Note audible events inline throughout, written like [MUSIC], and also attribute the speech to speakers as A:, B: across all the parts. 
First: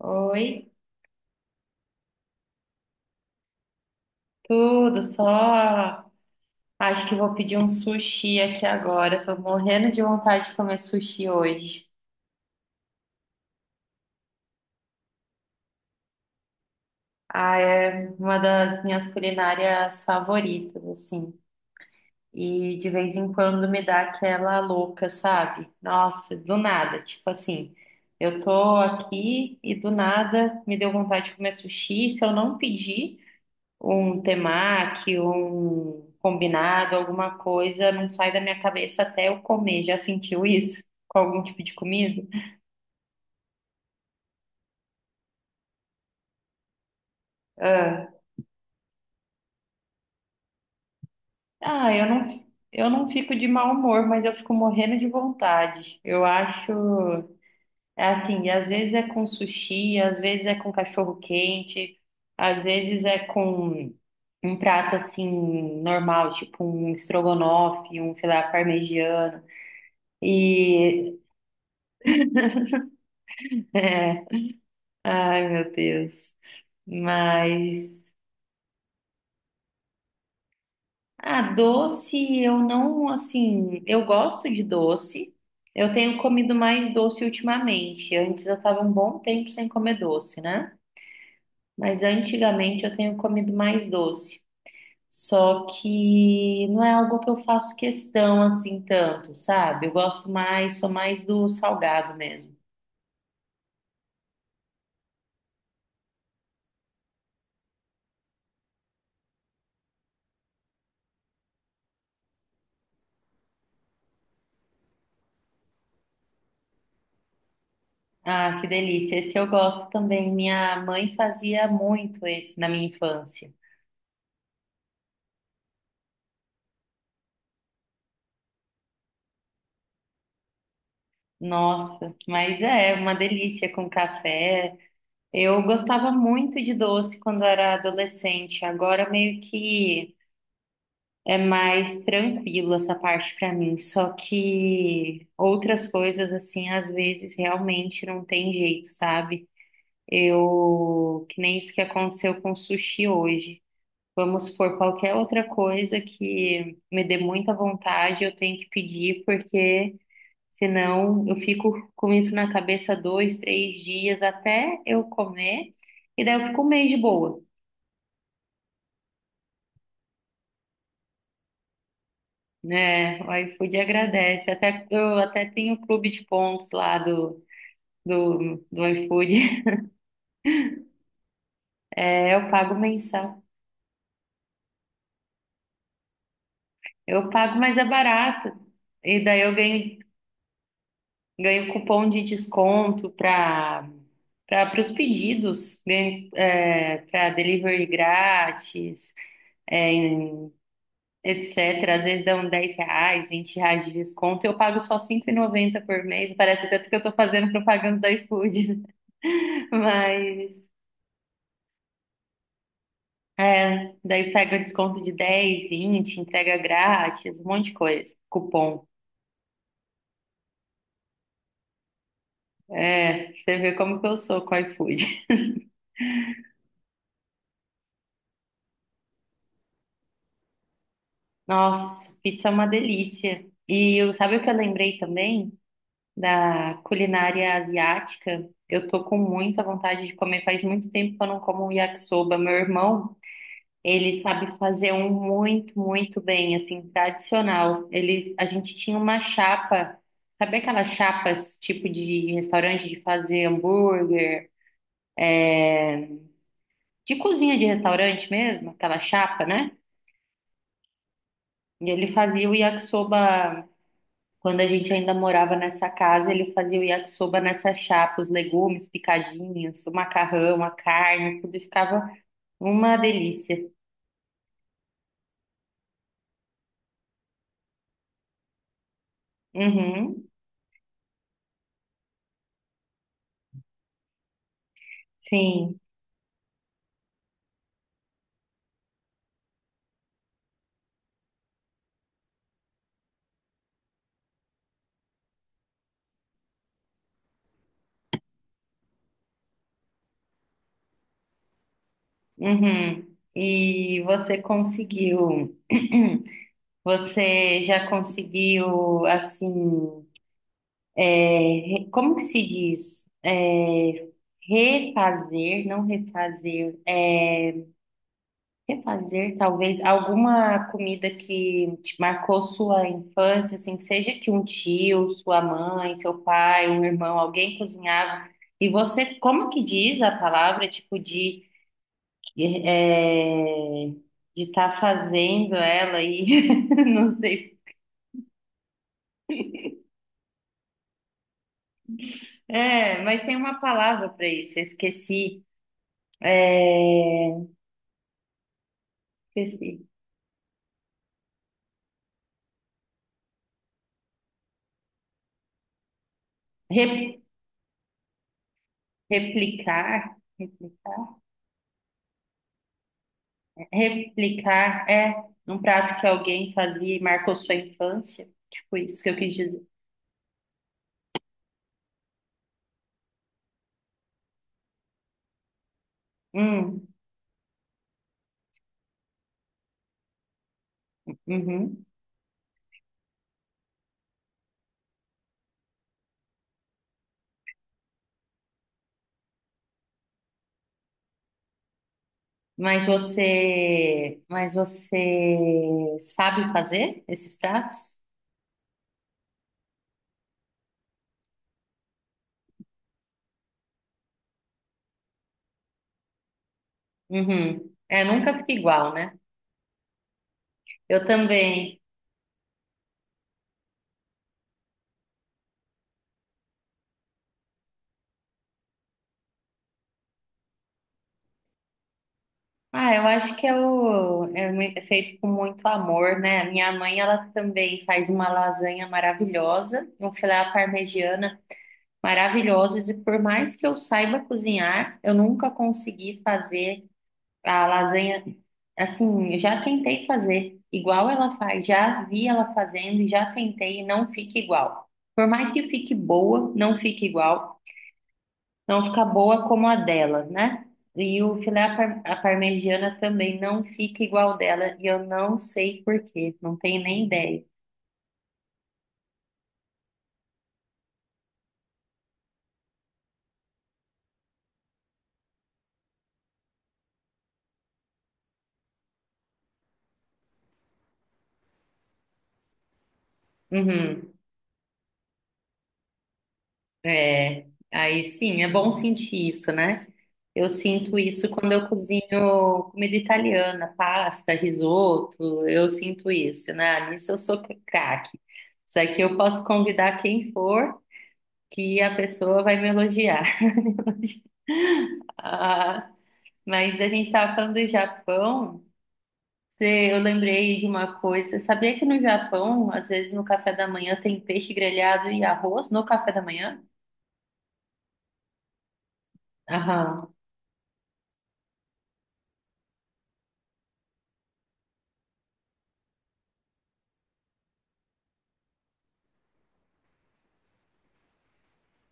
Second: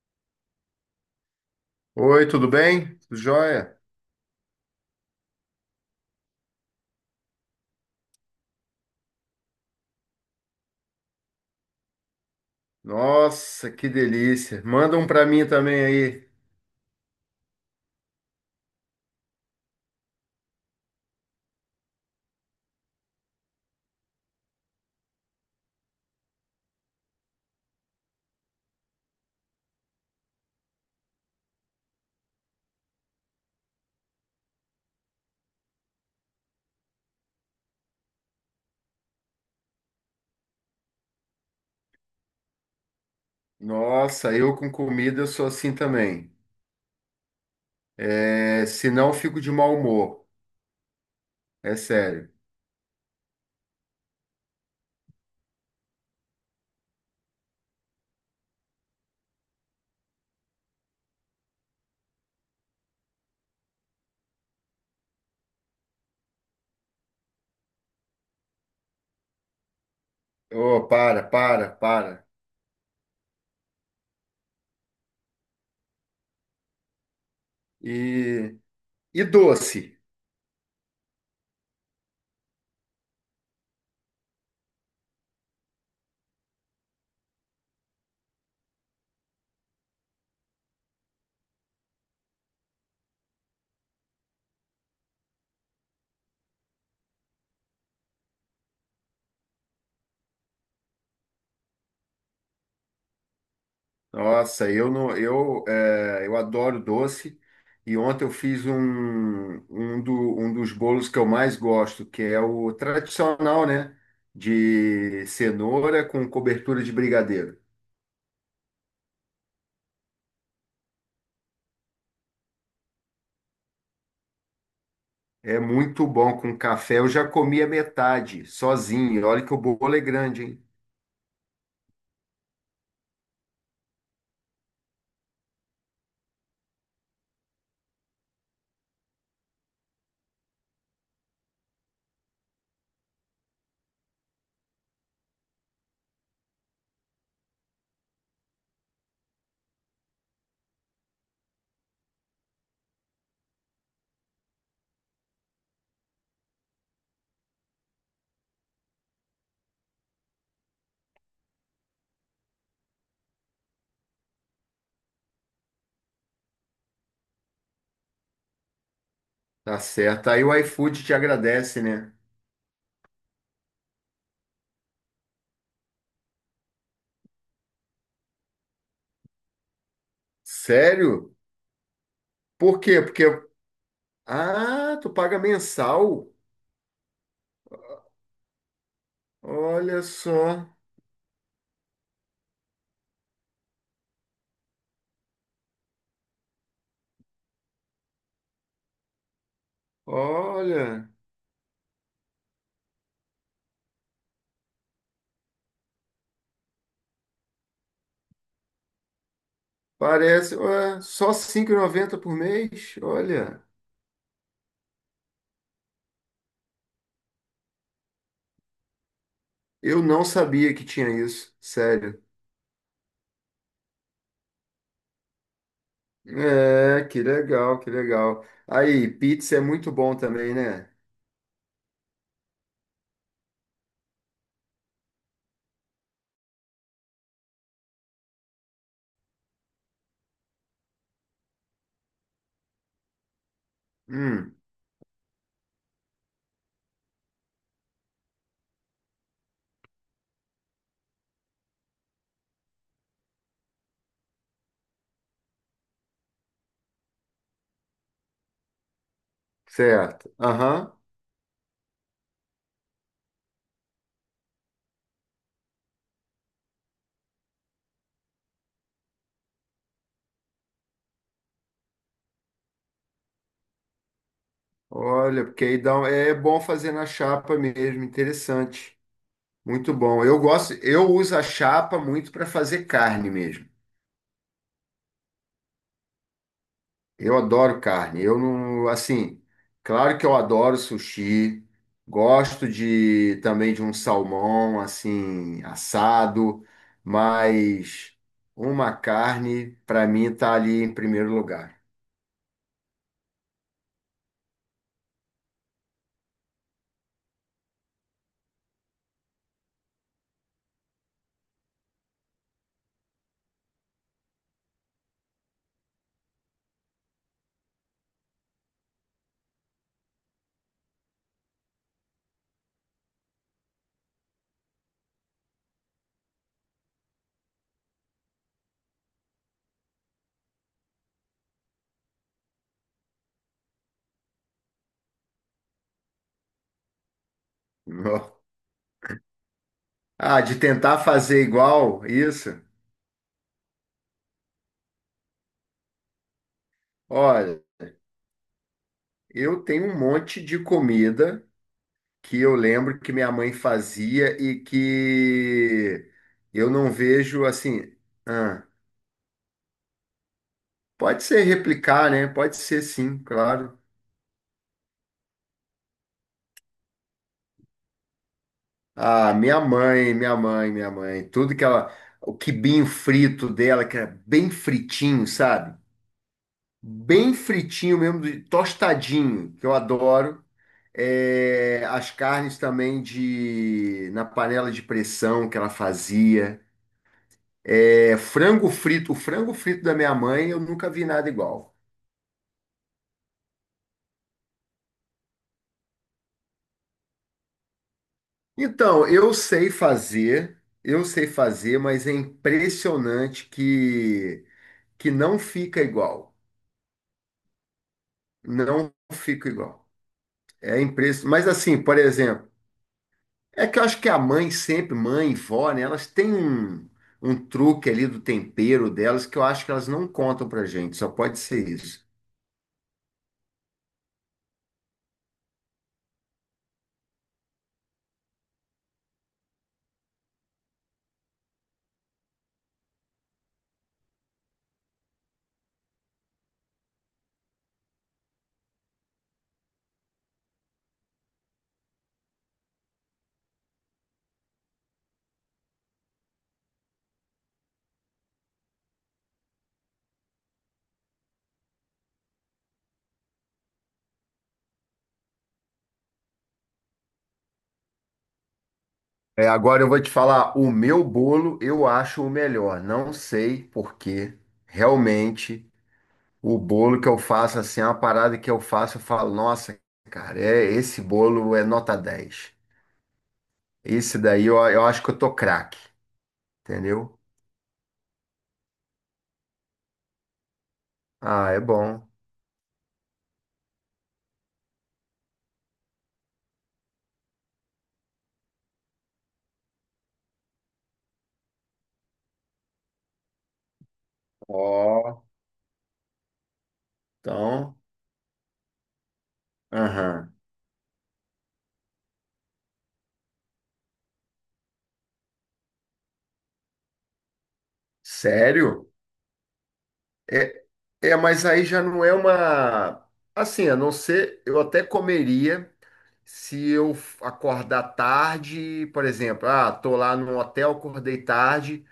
A: Oi,
B: Oi, tudo bem? Tudo jóia?
A: tudo só. Acho que vou pedir um sushi aqui agora. Tô morrendo de vontade de comer sushi hoje.
B: Nossa, que delícia. Manda um para mim também aí.
A: Ah, é uma das minhas culinárias favoritas, assim. E de vez em quando me dá aquela louca, sabe? Nossa, do nada, tipo assim, eu tô aqui e do nada me deu vontade de comer sushi. Se eu não pedir, um temaki, um combinado, alguma coisa, não sai da minha cabeça até eu comer. Já sentiu isso com algum tipo de comida?
B: Nossa, eu com comida eu sou assim também.
A: Ah,
B: É, senão eu fico de mau humor. É
A: ah, eu não,
B: sério.
A: eu não fico de mau humor, mas eu fico morrendo de vontade. Eu acho, é assim, e às vezes é com sushi, às vezes é com cachorro quente, às vezes é com um prato assim normal, tipo um estrogonofe, um filé parmegiano.
B: Oh,
A: E
B: para, para, para.
A: [LAUGHS] Ai, meu Deus. Mas,
B: E, e doce.
A: ah, doce, eu não, assim, eu gosto de doce. Eu tenho comido mais doce ultimamente. Antes eu estava um bom tempo sem comer doce, né? Mas antigamente eu tenho comido mais doce. Só que não é algo que eu faço questão assim tanto, sabe? Eu gosto mais, sou mais do salgado mesmo.
B: Nossa, eu não, eu, é, eu adoro doce. E ontem eu fiz um dos bolos que eu mais gosto, que é o tradicional, né? De cenoura com cobertura de brigadeiro.
A: Ah, que delícia. Esse eu gosto também. Minha mãe fazia muito esse na minha infância.
B: É muito bom com café. Eu já comi a metade, sozinho. E olha que o bolo é grande, hein?
A: Nossa, mas é uma delícia com café. Eu gostava muito de doce quando era adolescente. Agora meio que é mais tranquilo essa parte pra mim. Só que outras coisas assim, às vezes realmente não tem jeito, sabe? Eu, que nem isso que aconteceu com sushi hoje. Vamos supor, qualquer outra coisa que me dê muita vontade, eu tenho que pedir porque senão, eu fico com isso na cabeça 2, 3 dias até eu comer, e daí eu fico um mês de boa,
B: Tá certo. Aí o iFood te agradece, né?
A: né? O iFood agradece. Até, eu até tenho o clube de pontos lá do iFood. [LAUGHS]
B: Sério?
A: É, eu pago
B: Por quê?
A: mensal.
B: Porque. Ah, tu paga mensal?
A: Eu pago, mas é barato. E daí eu ganho,
B: Olha só.
A: ganho cupom de desconto para os pedidos, ganho, é, para delivery grátis é,
B: Olha.
A: etc. Às vezes dão R$ 10, R$ 20 de desconto. Eu pago só 5,90 por mês. Parece tanto que eu tô fazendo propaganda do iFood. [LAUGHS]
B: Parece.
A: Mas,
B: Ué, só R$ 5,90 por mês? Olha.
A: é, daí pega desconto de 10, 20, entrega grátis, um monte de coisa. Cupom.
B: Eu não sabia que tinha isso. Sério.
A: É, você vê como que eu sou com o iFood.
B: É, que legal, que legal. Aí, pizza é muito bom também, né?
A: [LAUGHS] Nossa, pizza é uma delícia. E sabe o que eu lembrei também? Da culinária asiática. Eu tô com muita vontade de comer. Faz muito tempo que eu não como um yakisoba. Meu irmão ele sabe
B: Hum,
A: fazer um muito, muito bem, assim, tradicional. Ele, a gente tinha uma chapa, sabe aquelas chapas tipo de restaurante de fazer hambúrguer, de cozinha de restaurante mesmo, aquela chapa, né?
B: certo. Aham.
A: E ele fazia o yakisoba quando a gente ainda morava nessa casa, ele fazia o yakisoba nessa chapa, os legumes picadinhos, o macarrão, a carne, tudo e ficava uma delícia.
B: Olha, porque aí dá, um- é bom fazer na chapa mesmo, interessante. Muito bom.
A: Uhum.
B: Eu gosto, eu uso a chapa muito para fazer carne mesmo.
A: Sim.
B: Eu adoro carne. Eu não, assim, claro que eu adoro sushi. Gosto de também de um salmão assim assado, mas uma carne para mim tá ali em primeiro lugar.
A: Uhum. E você conseguiu, [CLEARS THROAT] você já conseguiu, assim, é, como que se diz? É, refazer, não refazer, é, refazer talvez alguma comida que te marcou sua infância, assim, que seja que um tio, sua mãe, seu pai, um irmão, alguém cozinhava, e você, como que diz a palavra, tipo, de E, é, de estar fazendo ela e [LAUGHS] não sei.
B: [LAUGHS] Ah, de tentar fazer igual isso?
A: É, mas tem uma palavra para isso, eu esqueci. É,
B: Olha, eu tenho
A: esqueci.
B: um monte de comida que eu lembro que minha mãe fazia e que eu não
A: Re-
B: vejo assim. Ah,
A: replicar, replicar,
B: pode ser replicar, né? Pode ser sim, claro.
A: replicar é um prato que alguém fazia e marcou sua infância. Tipo isso que eu
B: Ah,
A: quis
B: minha
A: dizer.
B: mãe, minha mãe, minha mãe, tudo que ela, o quibinho frito dela, que era bem fritinho, sabe?
A: Hum,
B: Bem fritinho mesmo, tostadinho, que eu adoro.
A: uhum.
B: É, as carnes também de na panela de pressão que ela fazia. É, frango frito, o frango frito da minha mãe, eu nunca vi nada igual.
A: Mas você sabe fazer esses pratos?
B: Então, eu sei fazer, mas é impressionante que não fica igual.
A: Uhum. É, nunca fica
B: Não
A: igual, né?
B: fica igual. É
A: Eu
B: impressionante. Mas
A: também.
B: assim, por exemplo, é que eu acho que a mãe sempre, mãe e vó, né, elas têm um truque ali do tempero delas que eu acho que elas não contam pra gente, só pode ser isso.
A: Ah, eu acho que é, o, é, mui- é feito com muito amor, né? A minha mãe, ela também faz uma lasanha maravilhosa, um filé à parmegiana maravilhoso, e por mais que eu saiba cozinhar, eu nunca consegui fazer a lasanha assim, eu já tentei fazer igual ela faz, já vi ela fazendo e já tentei e não fica igual. Por mais que fique boa, não fica igual, não fica boa como a dela, né? E o filé à parmegiana também não fica igual dela, e eu não sei por quê, não tenho nem ideia.
B: É, agora eu vou te falar, o meu bolo eu acho o melhor. Não sei porque realmente o bolo que eu faço assim, é uma parada que eu faço, eu falo, nossa, cara, é esse bolo é nota 10.
A: Uhum,
B: Esse daí eu acho que eu tô craque, entendeu?
A: é, aí sim, é bom sentir isso, né? Eu sinto isso quando
B: Ah, é
A: eu
B: bom.
A: cozinho comida italiana, pasta, risoto, eu sinto isso, né? Ah, nisso eu sou craque. Isso aqui eu posso convidar quem for, que a pessoa vai me elogiar. [LAUGHS]
B: Ó,
A: Ah, mas a gente estava falando do
B: então,
A: Japão, eu
B: aham.
A: lembrei de uma coisa. Sabia que no Japão, às vezes no café da manhã, tem peixe grelhado e arroz no café da manhã?
B: Sério?
A: Aham,
B: É, é, mas aí já não é uma assim, a não ser eu até comeria. Se eu acordar tarde, por exemplo, ah, tô lá no hotel, acordei tarde,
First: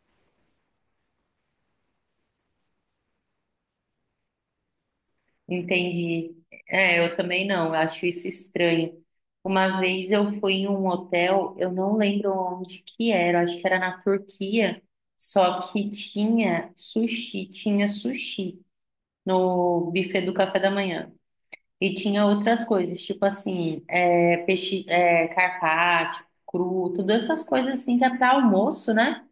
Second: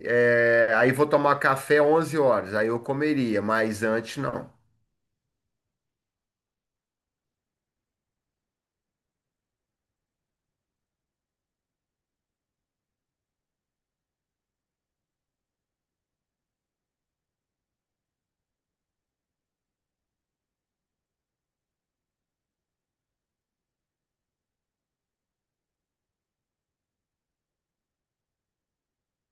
B: é, aí vou tomar café 11 horas, aí eu comeria, mas antes não.
A: entendi. É, eu também não, eu acho isso estranho. Uma vez eu fui em um hotel, eu não lembro onde que era, acho que era na Turquia, só que tinha sushi no buffet do café da manhã. E tinha outras coisas, tipo assim, é, peixe, é, carpaccio, cru, todas essas coisas assim que é para almoço, né?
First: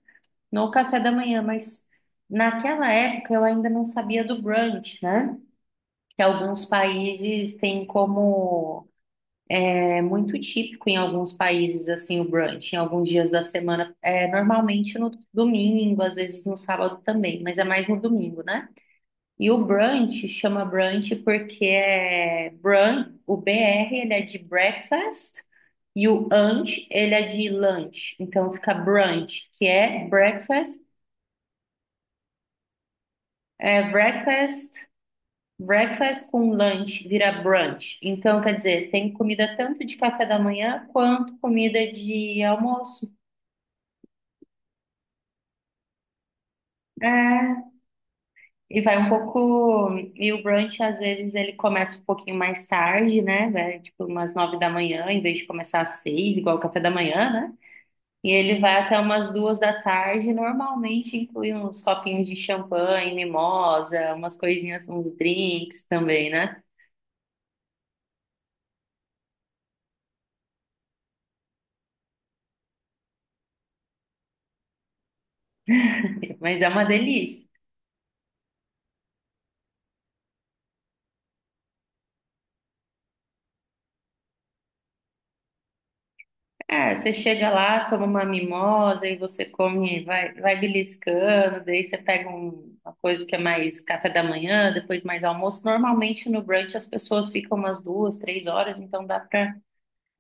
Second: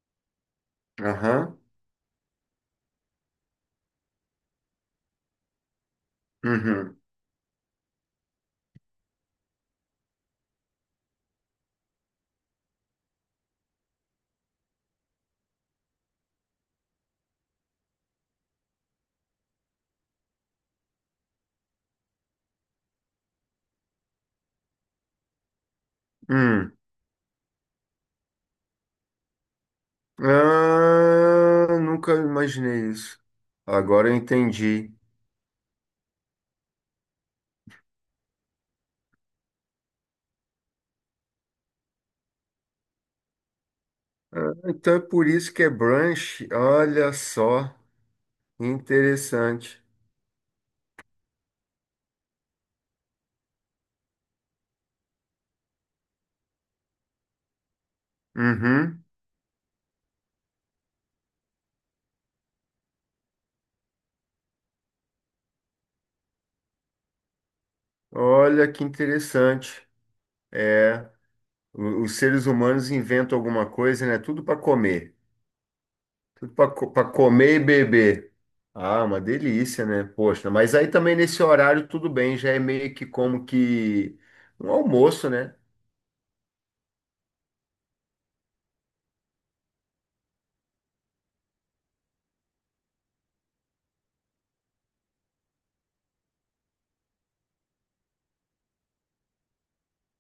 A: No café da manhã,
B: Aham.
A: mas naquela época eu ainda não sabia do brunch, né? Que alguns
B: Uhum.
A: países têm como, é muito típico em alguns países assim o brunch, em alguns dias da semana, é normalmente no domingo, às vezes no sábado também, mas é mais no domingo, né? E o brunch chama brunch porque é brun, o BR ele é de breakfast e o
B: Hum.
A: ant ele é de lunch. Então fica brunch, que
B: Ah, nunca imaginei isso.
A: é
B: Agora eu
A: breakfast,
B: entendi.
A: breakfast com lunch vira brunch. Então quer dizer, tem comida tanto de café da manhã quanto comida de almoço.
B: Ah, então é por isso que é brunch. Olha
A: É,
B: só,
A: e vai um
B: interessante.
A: pouco. E o brunch, às vezes, ele começa um pouquinho mais tarde, né? Vai, tipo, umas 9 da manhã, em vez de começar às 6, igual o café da manhã, né? E ele vai até
B: Uhum.
A: umas 2 da tarde. Normalmente inclui uns copinhos de champanhe, mimosa, umas coisinhas, uns drinks também, né?
B: Olha que interessante. É, o- os seres humanos inventam alguma coisa, né? Tudo para comer. Tudo
A: Mas é uma
B: para
A: delícia.
B: comer e beber. Ah, uma delícia, né? Poxa, mas aí também nesse horário tudo bem, já é meio que como que um almoço, né?
A: É, você chega lá, toma uma mimosa e você come, vai, vai beliscando, daí você pega uma coisa que é mais café da manhã, depois mais almoço. Normalmente no brunch as pessoas ficam umas 2, 3 horas, então dá pra.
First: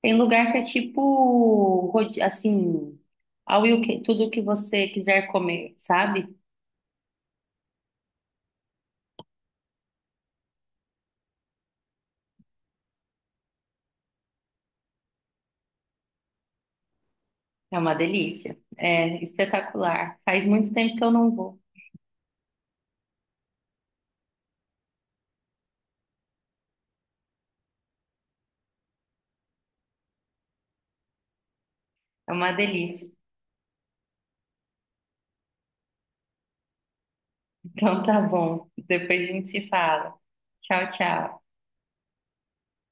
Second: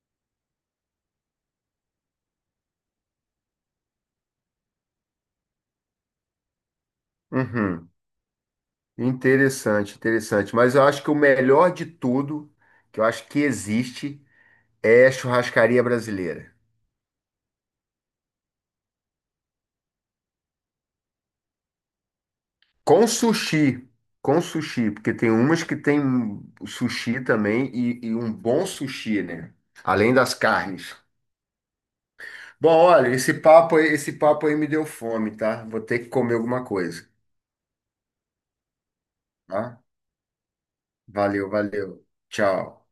A: Tem lugar que é tipo, assim, tudo que você quiser comer, sabe?
B: Uhum. Interessante, interessante. Mas eu acho que o melhor de tudo, que eu acho que existe, é a churrascaria brasileira.
A: É uma delícia. É espetacular. Faz muito tempo que eu não vou.
B: Com sushi, com sushi, porque tem umas que tem sushi também e um bom sushi, né? Além das carnes.
A: É uma
B: Bom,
A: delícia.
B: olha, esse papo aí me deu fome, tá? Vou ter que comer alguma coisa,
A: Então tá bom. Depois a gente se
B: tá?
A: fala. Tchau, tchau.
B: Valeu, valeu. Tchau.